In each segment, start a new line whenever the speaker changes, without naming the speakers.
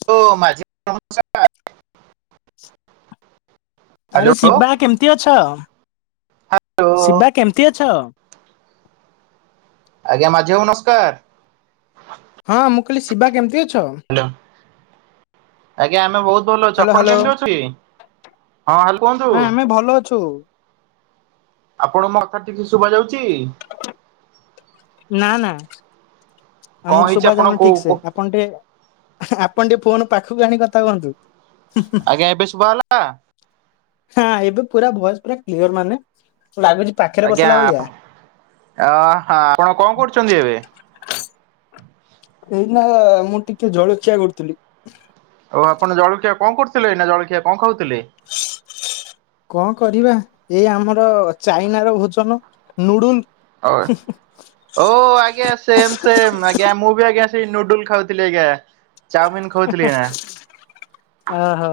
[unintelligible] Hello
ଆରେ Shiba
hello
କେମତି? କେମିତି ଅଛ? ଶିବା କେମିତି ଅଛ?
ଆଜ୍ଞା ମାଝି ବାବୁ ନସ୍କାର।
ହଁ ମୁଁ କହିଲି ଶିବା କେମିତି ଅଛ।
ହ୍ୟାଲୋ। ଆଜ୍ଞା ଆମେ ବହୁତ ଭଲ ଅଛୁ
ହ୍ୟାଲୋ
ଆପଣ
ହ୍ୟାଲୋ
କେମିତି ଅଛି ହଁ ହାଲ କୁହନ୍ତୁ।
ହଁ ଆମେ ଭଲ ଅଛୁ।
ଆପଣ ମୋ କଥା ଠିକସେ ଶୁଭା ଯାଉଚି।
ନା ନା।
କଣ
ଆମକୁ
ହେଇଛି
ସୁବା
ଆପଣ
ଯାଉନି
କୋଉ
ଠିକ ସେ
କୋ
ଆପଣ ଟିକେ ଆପଣ ଟିକେ ଫୋନ ପାଖକୁ ଆଣିି କଥା ହୁଅନ୍ତୁ।
ଆଜ୍ଞା ଏବେ ଶୁବା ହେଲା।
ହଁ ଏବେ ପୁରା ଭଏସ ପୁରା କ୍ଲିୟର ମାନେ ଲାଗୁଚି
ଆଜ୍ଞା ଆପ୍ ଅ ହଁ ଆପଣ କଣ କରୁଛନ୍ତି ଏବେ?
ଏଇନା ମୁଁ ଟିକେ ଜଳଖିଆ କରୁଥିଲି।
ଆଉ ଆପଣ ଜଳଖିଆ କଣ କରୁଥିଲେ ନା ଜଳଖିଆ କଣ ଖାଉଥିଲେ।
କଣ କରିବା ଏଇ ଆମର ଚାଇନ ର ଭୋଜନ ନୁଡୁଲ।
ଆଉଏ ଓଃ ଆଜ୍ଞା ସେମ୍ ସେମ୍ ଆଜ୍ଞା ମୁଁ ବି ଆଜ୍ଞା ସେଇ ନୁଡୁଲ ଖାଉଥିଲି ଆଜ୍ଞା। ଚାଉମିିନ ଖାଉଥିଲି ଏଇନା
ଓ ହୋ।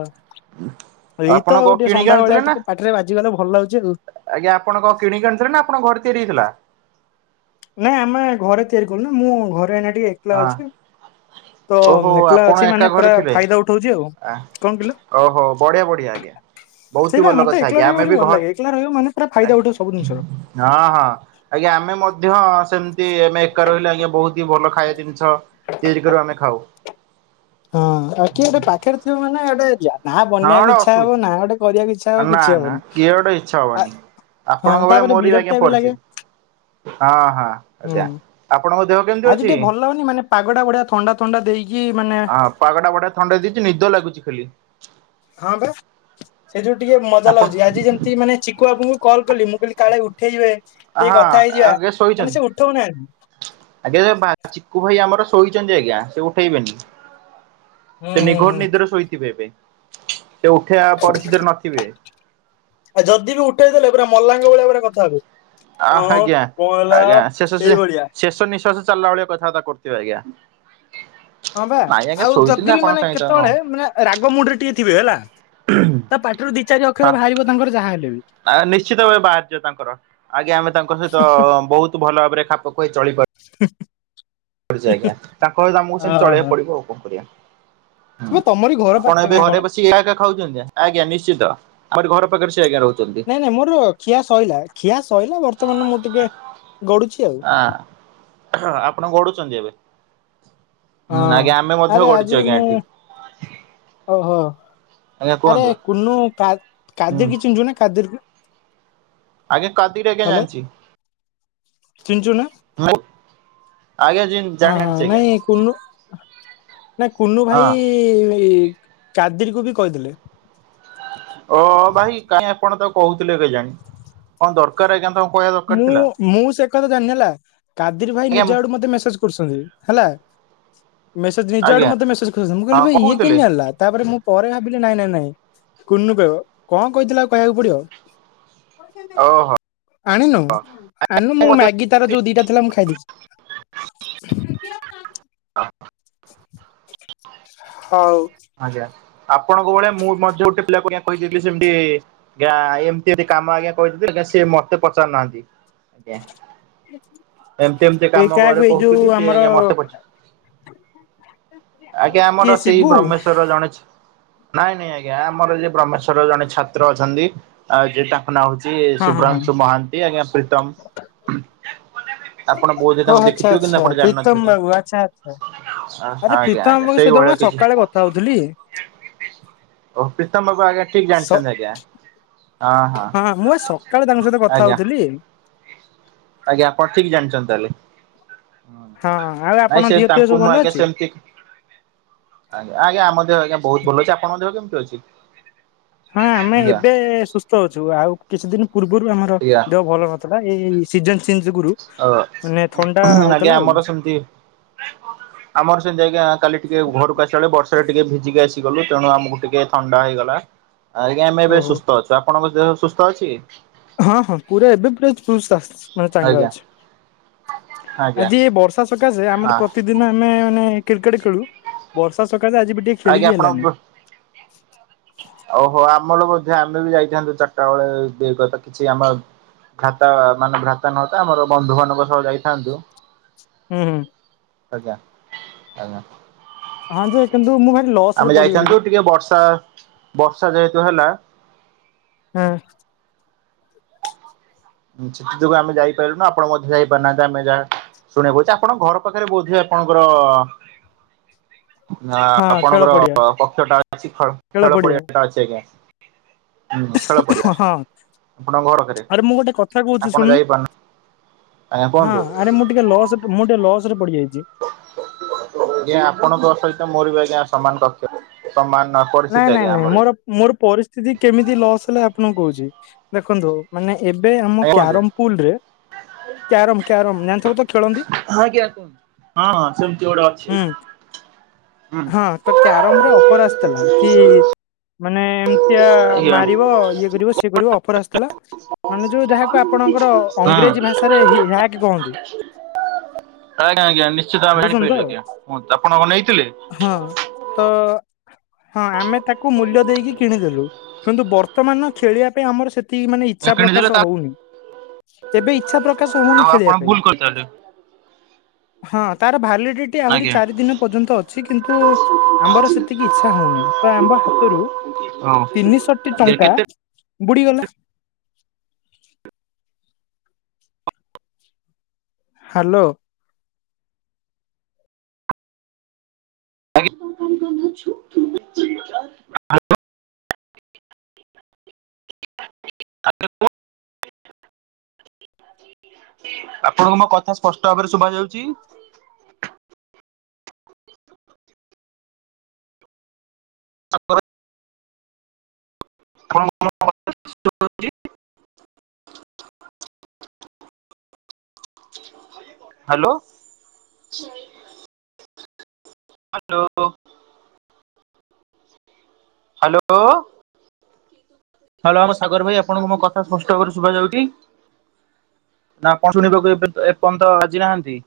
ଆପଣ
ଏଇତ
କଣ
ଆଉ ଟିକେ
କିଣିକି ଆଣିଥିଲେ
ସନ୍ଧ୍ୟାବେଳିଆ
ନା
ଟିକେ ପାଟିରେ ବାଜିଗଲେ ଭଲ ଲାଗୁଛି ଆଉ।
ଆଜ୍ଞା ଆପଣ କଣ କିଣିକି ଆଣି ଥିଲେ ନା ଆପଣଙ୍କ ଘରେ ତିଆରି ହେଇଥିଲା।
ନାଇଁ ଆମେ ଘରେ ତିଆରି କଲୁ ନା ମୁଁ ଘରେ ଏନା ଟିକେ ଏକଲା
ହଁ
ଅଛି। ତ
ଓହୋ
ମେକଲା
ଆପଣ
ଅଛି
ଏକା
ମାନେ
ଘରେ
ପୁରା
ଥିଲେ
ଫାଇଦା ଉଠଉଚି ଆଉ
ଆ
କଣ କିଲ।
ଓହୋ ବଢିଆ ବଢିଆ ଆଜ୍ଞା। ବହୁତ
ସେଇ
ହି
ବା
ଭଲ
ମତେ
କଥା
ଏକଲା
ଆଜ୍ଞା
ରହିବାକୁ
ଆମେ
ଟିକେ
ବି ଘ
ଭଲ
ହଁ
ଲାଗେ ଏକଲା ରହିବ ମାନେ ପୁର ଫାଇଦା ଉଠିବ ସବୁ ଜିନଷର।
ହଁ ହଁ ଆଜ୍ଞା ଆମେ ମଧ୍ୟ ସେମିତି ଆମେ ଏକା ରହିଲେ ଆଜ୍ଞା ବହୁତ ହି ଭଲ ଖାଇବା ଜିନିଷ ତିଆରି କରି ଆମେ ଖାଉ।
ହଁ ଆଉ କିଏ ଗୋଟେ ପାଖରେ ଥିବ ମାନେ ଏଟେ ଯା ନା
ହଁ
ବନେଇବାକୁ
ଗୋଟେ
ଇଚ୍ଛା
ଅସୁବିଧା
ହବ ନା ଗୋଟେ କରିବାକୁ ଇଚ୍ଛା ହବ
ନା
କିଛି
ନା
ହବନି
କିଏ ଗୋଟେ ଇଚ୍ଛା
ଆ
ହବନି।
ହଁ
ଆପଣଙ୍କ ଭଳିଆ
ତାପରେ
ମୋର ଆଜ୍ଞା
ବିରକ୍ତିଆ ବି ଲାଗେ।
ପରିସ୍ଥିତି ହଁ ହଁ
ହୁଁ
ଆଜ୍ଞା ଆପଣଙ୍କ ଦେହ କେମିତି
ଆଜି
ଅଛି
ଟିକେ
ହଁ
ଭଲ ଲାଗୁନି ମାନେ ପାଗଟା ବଢିଆ ଥଣ୍ଡା ଥଣ୍ଡା ଦେଇକି ମାନେ
ପାଗଟା ବଢିଆ ଥଣ୍ଡା ଦେଇଚି ନିଦ ଲାଗୁଚି ଖାଲି।
ହଁ ବା ସେ ଯୋଗୁ ଟିକେ ମଜା
ଆପଣ
ଲାଗୁଛି ଆଜି ଯେମିତି ମାନେ ଚିକୁ ବାବୁଙ୍କୁ ମୁଁ କଲ୍ କଲି ମୁଁ କହିଲି କାଳେ ଉଠେଇବେ ଟିକେ
ହଁ
କଥା ହେଇଯିବା
ଆଜ୍ଞା
ମାନେ
ଶୋଇଛନ୍ତି
ସେ ଉଠଉନାହାନ୍ତି।
ଆଜ୍ଞା ଭା ଚିକୁ ଭାଇ ଆମର ଶୋଇଚନ୍ତି ଆଜ୍ଞା ସେ ଉଠେଇବେନି।
ହୁଁ
ସେ
ହୁଁ ହୁଁ।
ନିଘୋଡ଼ ନିଦର ଶୋଇଥିବେ ଏବେ ସେ ଉଠେଇବା ପରିସ୍ଥିତିରେ ନଥିବେ।
ଆ ଯଦି ବି ଉଠେଇଦଲେ ପୁରା ମଲାଙ୍ଗ ଭଳିଆ ପୁରା କଥା ହେବେ।
ଆ
ହଁ
ଆଜ୍ଞା
କଣ ହେଲା
ଆଜ୍ଞା ଶେଷ
ଏଇଭଳିଆ।
ସେ ଶେଷ ନିଶ୍ୱାସ ଚାଲିଲା ଭଳିଆ କଥାବାର୍ତ୍ତା କରୁଥିବେ ଆଜ୍ଞା।
ହଁ ବା
ନାଇଁ ଆଜ୍ଞା
ଆଉ
ଶୋଇଛନ୍ତି
ଯଦି ବି
ଆପଣ
ମାନେ
କାହିଁ ତାଙ୍କ ହଁ
କେତେବେଳେ ମାନେ ରାଗ ମୁଣ୍ଡରେ ଟିକେ ଥିବେ ହେଲା ତା ପାଟିରୁ ଦି ଚାରି ଅକ୍ଷର ବାହାରିବ ତାଙ୍କର ଯାହା ହେଲେ ବି
ଆ ନିଶ୍ଚିତ ଭାବେ ବାହାରଥିବ ତାଙ୍କର ଆଜ୍ଞା ଆମେ ତାଙ୍କ ସହିତ ବହୁତ ଭଲ ଭାବରେ ଖାପ ଖୁଆଇ ଚଳିପାରୁ
[inaudible]
ଚି ଆଜ୍ଞା ତାଙ୍କ ସହିତ ଆମକୁ ସେମିତି
ଓହୋ।
ଚଳିବାକୁ ପଡିବ ଆଉ କଣ କରିବା। ହୁଁ
ବେ ତମରି ଘର
ଆପଣ
ପାଖରେ
ଏବେ
ନା କଣ?
ଘରେ ବସି ଏୟା କା ଉଛନ୍ତି ନା ଆଜ୍ଞା ନିଶ୍ଚିତ ଆମର ଘର ପାଖରେ ସେ ଆଜ୍ଞା ରହୁଚି।
ନାଇଁ ନାଇଁ ମୋର ଖିଆ ସଇଲା ଖିଆ ସଇଲା ବର୍ତ୍ତମାନ ମୁଁ ଟିକେ ଗଡୁଛି ଆଉ।
ଆପଣ ଗଡୁଛନ୍ତି ଏବେ ହୁଁ
ହଁ
ଆଜ୍ଞା ଆମେ
ଆରେ
ମଧ୍ୟ
ଆଜି
ଗଡ଼ିଚି ଆଜ୍ଞା
ମୁଁ
ଏଠି।
ଓହୋ
ଆଜ୍ଞା
ଆରେ
କୁହନ୍ତୁ
କୁନୁ କାହା
ହୁଁ
କାଦି କି ଚିନିଚୁନା କାଦିର୍ କୁ।
ଆଜ୍ଞା କାଦିର୍ ଆଜ୍ଞା
ହ୍ୟାଲୋ
ଜାଣିଚି।
ଚିହ୍ନିଛୁ ନା
ଆଉ ଆଜ୍ଞା ଯ
ହଁ ହଁ
ଜାଣିଚି ଆଜ୍ଞା
ନାଇଁ କୁନୁ ନା କୁନୁ ଭାଇ
ହଁ
କାଦର କୁ ବି କହିଥିଲେ।
ଓ ଭାଇ କାଇଁ ଆପଣ ତା କହୁଥିଲେ କେଜାଣି। କଣ ଦରକାର ଆଜ୍ଞା ତାକୁ
ମୁଁ ମୁଁ ସେ କଥା ଜାଣିନି ହେଲା। କାଦିର ଭାଇ
ଆଜ୍ଞା
ନିଜ ଆଡୁ ମେ ମେସେଜ କରୁଛନ୍ତି। ହେଲା ମେସେଜ ନିଜ ଆଡୁ
ଆଜ୍ଞା
ମତେ ମେସେଜ କରୁଛନ୍ତି। ମୁଁ
ହଁ
କହିଲି ଭ ଇଏ
କହୁଥିଲେ
କେମତି ଯାଣିଲା? ତାପରେ ମୁଁ ପରେ ଭାବିଲି ନାଇଁ ନାଇଁ ନାଇଁ କୁନୁ କହିବ କଣ କହିଥିଲାଉ କହିବାକୁ ପଡିବ? ପଇସା ନେଇ ଯା
ଓହୋ
ଆଣିନୁ ଆଣିନୁ ମୁଁ ମ୍ୟାଗି ତାର ଯୋଉ ଦିଟା ଥିଲା ମୁଁ ଖାଇଦେଛି।
[inaudible]
ହଉ
ଆଜ୍ଞା ଆପଣଙ୍କ ଭଳିଆ ମୁଁ ମଧ୍ୟ ଗୋଟେ ପିଲା ଆଜ୍ଞା କହିଦଥିଲି ସେମିତି ଏମିତି କାମ ଆଜ୍ଞା କରିଦ ସେ ମତେ ପଚାରୁନାହାନ୍ତି ଆଜ୍ଞା ଏମତି ଏମିତି
ଏ
କାମ
କାହାକୁ
ଘରେ
ଏଇ ଯୋଉ
କହୁଥିଲି ସେ
ଆମର
ଆଜ୍ଞା ମତେ ପ ଆଜ୍ଞା
କିଏ
ଆମର ସେଇ
ଶିବୁ
ବ୍ରହ୍ମେଶ୍ଵ ନାଇଁ ନାଇଁ ଆଜ୍ଞା ଆମର ଯ ବ୍ରମେଶ୍ଵରର ଜଣେ ଛାତ୍ର ଅଛନ୍ତି ଆ ଯଟା ନା ହଉଛି
ହଁ ହଁ ହଁ।
ଶୁଭ୍ରାଂଶୁ ମହାନ୍ତି ଆଜ୍ଞା ପ୍ରୀତମ ଆପଣ ବହୁତ
ଓ
ତାଙ୍କୁ
ଆଚ୍ଛା
ଦେଖିଥିବେ କିନ୍ତୁ
ଆଚ୍ଛା
ଆପଣ
ପ୍ରୀତମ
ଜାଣିନଥିବେ ତା
ବାବୁ ଆଚ୍ଛା ଆଚ୍ଛା
ହ
ଆରେ
ଆଜ୍ଞା
ପ୍ରୀତମ
ଆଜ୍ଞା
ବାବୁଙ୍କ
ସେଇ
ସହିତ ମୁଁ
ଭଳିଆ କିଛି
ସକାଳେ
ଓ
କଥା ହଉଥିଲି।
ପ୍ରୀତମ ବାବୁ ଆଜ୍ଞା ଠିକ
ସ
ଜାଣିଛନ୍ତି ଆଜ୍ଞା
ହଁ ମୁଁ ଏ ସକାଳେ ତାଙ୍କ ସହିତ କଥା
ଆଜ୍ଞା
ହଉଥିଲି।
ଆଜ୍ଞା ଆପଣ ଠିକ ଜାଣିଛନ୍ତି ତାହେଲେ ହୁଁ
ହଁ ଆଉ
ନାଇଁ
ଆପଣଙ୍କ
ସେ
ଦିହ ଫିଅ ସବୁ
ତାଙ୍କୁ ମୁଁ
ଭଲ
ଆଜ୍ଞା
ଅଛି?
ସେମିତି ଆଜ୍ଞା ଆଜ୍ଞା ଆଜ୍ଞା ବହୁତ ଭଲ ଅଛି ଆପଣ ମଧ୍ୟ କେମିତି ଅଛି।
ହଁ ଆମେ
ଆଜ୍ଞା
ଏବେ ସୁସ୍ଥ ଅଛୁ ଆଉ କିଛି ଦିନ ପୂର୍ବରୁ ଆମର
ଆଜ୍ଞା
ଦେହ ଭଲ ନଥିଲା ଏଇ ସିଜନ ଚେଞ୍ଜ ଯୋଗୁରୁ
ଅ
ମାନେ ଥଣ୍ଡା
ଆଜ୍ଞା
ହଉଥିଲା ଆଉ
ଆମର ସେମିତି ଆମର ସେମିତି ଆଜ୍ଞା କାଲି ଟିକେ ଘରକୁ ଆସିଲ ବେଳେ ବର୍ଷାରେ ଟିକେ ଭିଜିକି ଆସିଗଲୁ ତେଣୁ ଆମକୁ ଟିକେ ଥଣ୍ଡା ହେଇଗଲା ଆ ଆଜ୍ଞା ଆମେ ଏବେ
ଓହୋ
ସୁସ୍ଥ ଅଛୁ ଆପଣଙ୍କ ଦେହ ସୁସ୍ଥ ଅଛି?
ହଁ ହଁ ପୁରା ଏବେ ପୁରା ମାନେ ଚାଙ୍ଗା
ଆଜ୍ଞା
ଅଛି
ଆଜ୍ଞା
ଆଜି ଏ ବର୍ଷ ଷା ସକାଶେ ଆମର
ହଁ
ପ୍ରତିଦିନ ଆମେ ମାନେ କ୍ରିକେଟ ଖେଳୁ ବର୍ଷା ସକାଶେ ଆଜି ବି ଟିକେ ଖେଳି
ଆଜ୍ଞା
ବିି
ଆପଣ
ହେଲାନି।
ବୁ
[inaudible]
ଓହୋ ଆମର ମଧ୍ୟ ଆମେ ବି ଯାଇଥାନ୍ତୁ ଚାରିଟା ବେଳେ ଦେଇ କଥା କିଛି ଆମ ଭ୍ରାତା ମାନେ ଭ୍ରାତା ନୁହଁତ ଆମର ବନ୍ଧୁ ମାନଙ୍କ ସହ ଯାଇଥାନ୍ତୁ।
ହୁଁ
ଆଜ୍ଞା ଆଜ୍ଞା
ହଁ ଯେ କିନ୍ତୁ ମୁଁ ଭାରି ଲସ୍ ରେ
ଆମେ
ପଡିଗଲି ରେ
ଯାଇଥାନ୍ତୁ ଟିକେ ବର୍ଷା ବର୍ଷା ଯେହେତୁ ହେଲା
ହୁଁ
ସେଥି ଯୋଉ ଆମେ ଯାଇପାରିଲୁ ନା ଆପଣ ମଧ୍ୟ ଯାଇପାରୁନାହାନ୍ତି ଆମେ ଯାହା ଶୁଣିବା କୁହୁଛି ଆପଣଙ୍କ ଘର ପାଖରେ ବୋଧ ଆପଣଙ୍କର
[unintelligible]
ନା
ହଁ ଖେଳ
ଆପଣଙ୍କର
ପଡିଆ
ପକ୍ଷ ଟା ଅଛି ଖେଳ ପଡିଆ ଟା ଅଛି ଆଜ୍ଞା ହୁଁ ଖେଳ ପଡିଆ
ହଁ
ଆପଣଙ୍କ ଘର ପାଖରେ
ଆରେ ମୁଁ ଗୋଟେ କ ଥା କହୁଛିୁ
ଆପଣ
ଶୁଣୁନୁ
ଯାଇପାରୁନ ଆଜ୍ଞା
ହଁ
କୁହନ୍ତୁ।
ଆରେ ମୁଁ ଟିକେ ଲସ୍ ମୁଁ ଟିକେ ଲସ ରେ ପଡିଯାଇଛି
ଆଞ ଆପଣଙ୍କ ସହିତ ମୋର ବି ଆଜ୍ଞା ସମାନ ତଥ୍ୟ ସମାନ
ନାଇଁ
ପରିସ୍ଥିତି
ନାଇଁ
ଆଜ୍ଞା
ନାଇଁ
ଆମର ବି
ମୋର ମୋର ପରିସ୍ଥିତି କେମିତି ଲସ୍ ହେଲେ ଆପଣଙ୍କୁ କହୁଛି ଦେଖନ୍ତୁ ମାନେ ଏବେ ଆମ
ଆଜ୍ଞା କୁହନ୍ତୁ।
କ୍ୟାରମପୁଲ ରେ କ୍ୟାରମ କ୍ୟାରମ ଜାଣିଥିବେ ତ ଖେଳନ୍ତ।
ହଁ ଆଜ୍ଞା କୁହନ୍ତୁ ହଁ ହଁ ସେମିତି ଗୋଟେ ଅଛି
ହୁଁ
ଆଜ୍ଞା ହୁଁ।
ହଁ ତ କ୍ୟାରମ ରେ ଅଫର ଆସିଥିଲା କି ମାନେ
ଆଜ୍ଞା ହଁ
ମାରିବ ଇଏ କରିବ ସିଏ କରିବ ଅଫର ଆସିଥିଲା ମାନେ ଯୋଉ ଯାହାକୁ ଆପଣଙ୍କର ଇଂରେଜ ଭାଷାରେ ହ୍ୟାକ କହନ୍ତି।
ଆଜ୍ଞା ଆଜ୍ଞା ନିଶ୍ଚିତ ଆମେ
ବୁଝୁଛନ୍ତି ତ?
ଆଣିପାରଲୁ ଆଜ୍ଞାଁ ଆପଣଙ୍କ ନେଇଥିଲେ।
ହଁ ତ ହଁ ଆମେ ତାକୁ ମୂଲ୍ୟ ଦେଇକି କିଣିଦେଲୁ। କିନ୍ତୁ ବର୍ତ୍ତମାନ ଖେଳିବା ପାଇଁ ଆମର ସେ ମାନେ ଇଚ୍ଛା ପ୍ରକାଶ
କିଣିଦେଲେ ତା
ହଉନି ଏବେ ଇଛା ପ୍ରକାଶ ହଉନି।
ଆଉ ଆପଣ
ଖେଳିବା ପାଇଁ।
ଭୁଲ କରିଥିଲେ
ହଁ ତାର ଭାଲିଡିଟି ଆହୁରି
ଆଜ୍ଞା
ଚାରି ଦିନ ପର୍ଯ୍ୟନ୍ତ ଅ କିନ୍ତୁ ଆମ୍ବର ସେତିକି ଇଚ୍ଛା ହଉନି ତ ଆମ୍ବ ହାତରୁ
ହଉ
ତିନିଶଟି ଟଙ୍କା
କେତେ
ବୁଡିଗଲା। ହ୍ୟାଲୋ
[unintelligible] [unintelligible] ଆପଣଙ୍କୁ ମୋ କଥା ସ୍ପଷ୍ଟ ଭାବରେ ଶୁଭା ଯାଉଛି! ଆ ଆପଣକୁ ମୋ ହ୍ୟାଲୋ [unintelligible] ହ୍ୟାଲୋ ହଲୋ ହ୍ୟାଲୋ ଆମ ସାଗର ଭାଇ ଆପଣଙ୍କୁଙ୍କ ମୋ କଥା ସ୍ପଷ୍ଟାବରେ ଶୁଭାଯ ଯାଉଚି? ନା ପ ଶୁଣିବାକୁ ଏ ଏପର୍ଯ୍ୟନ୍ତ ଆଜି ନାହାନ୍ତି।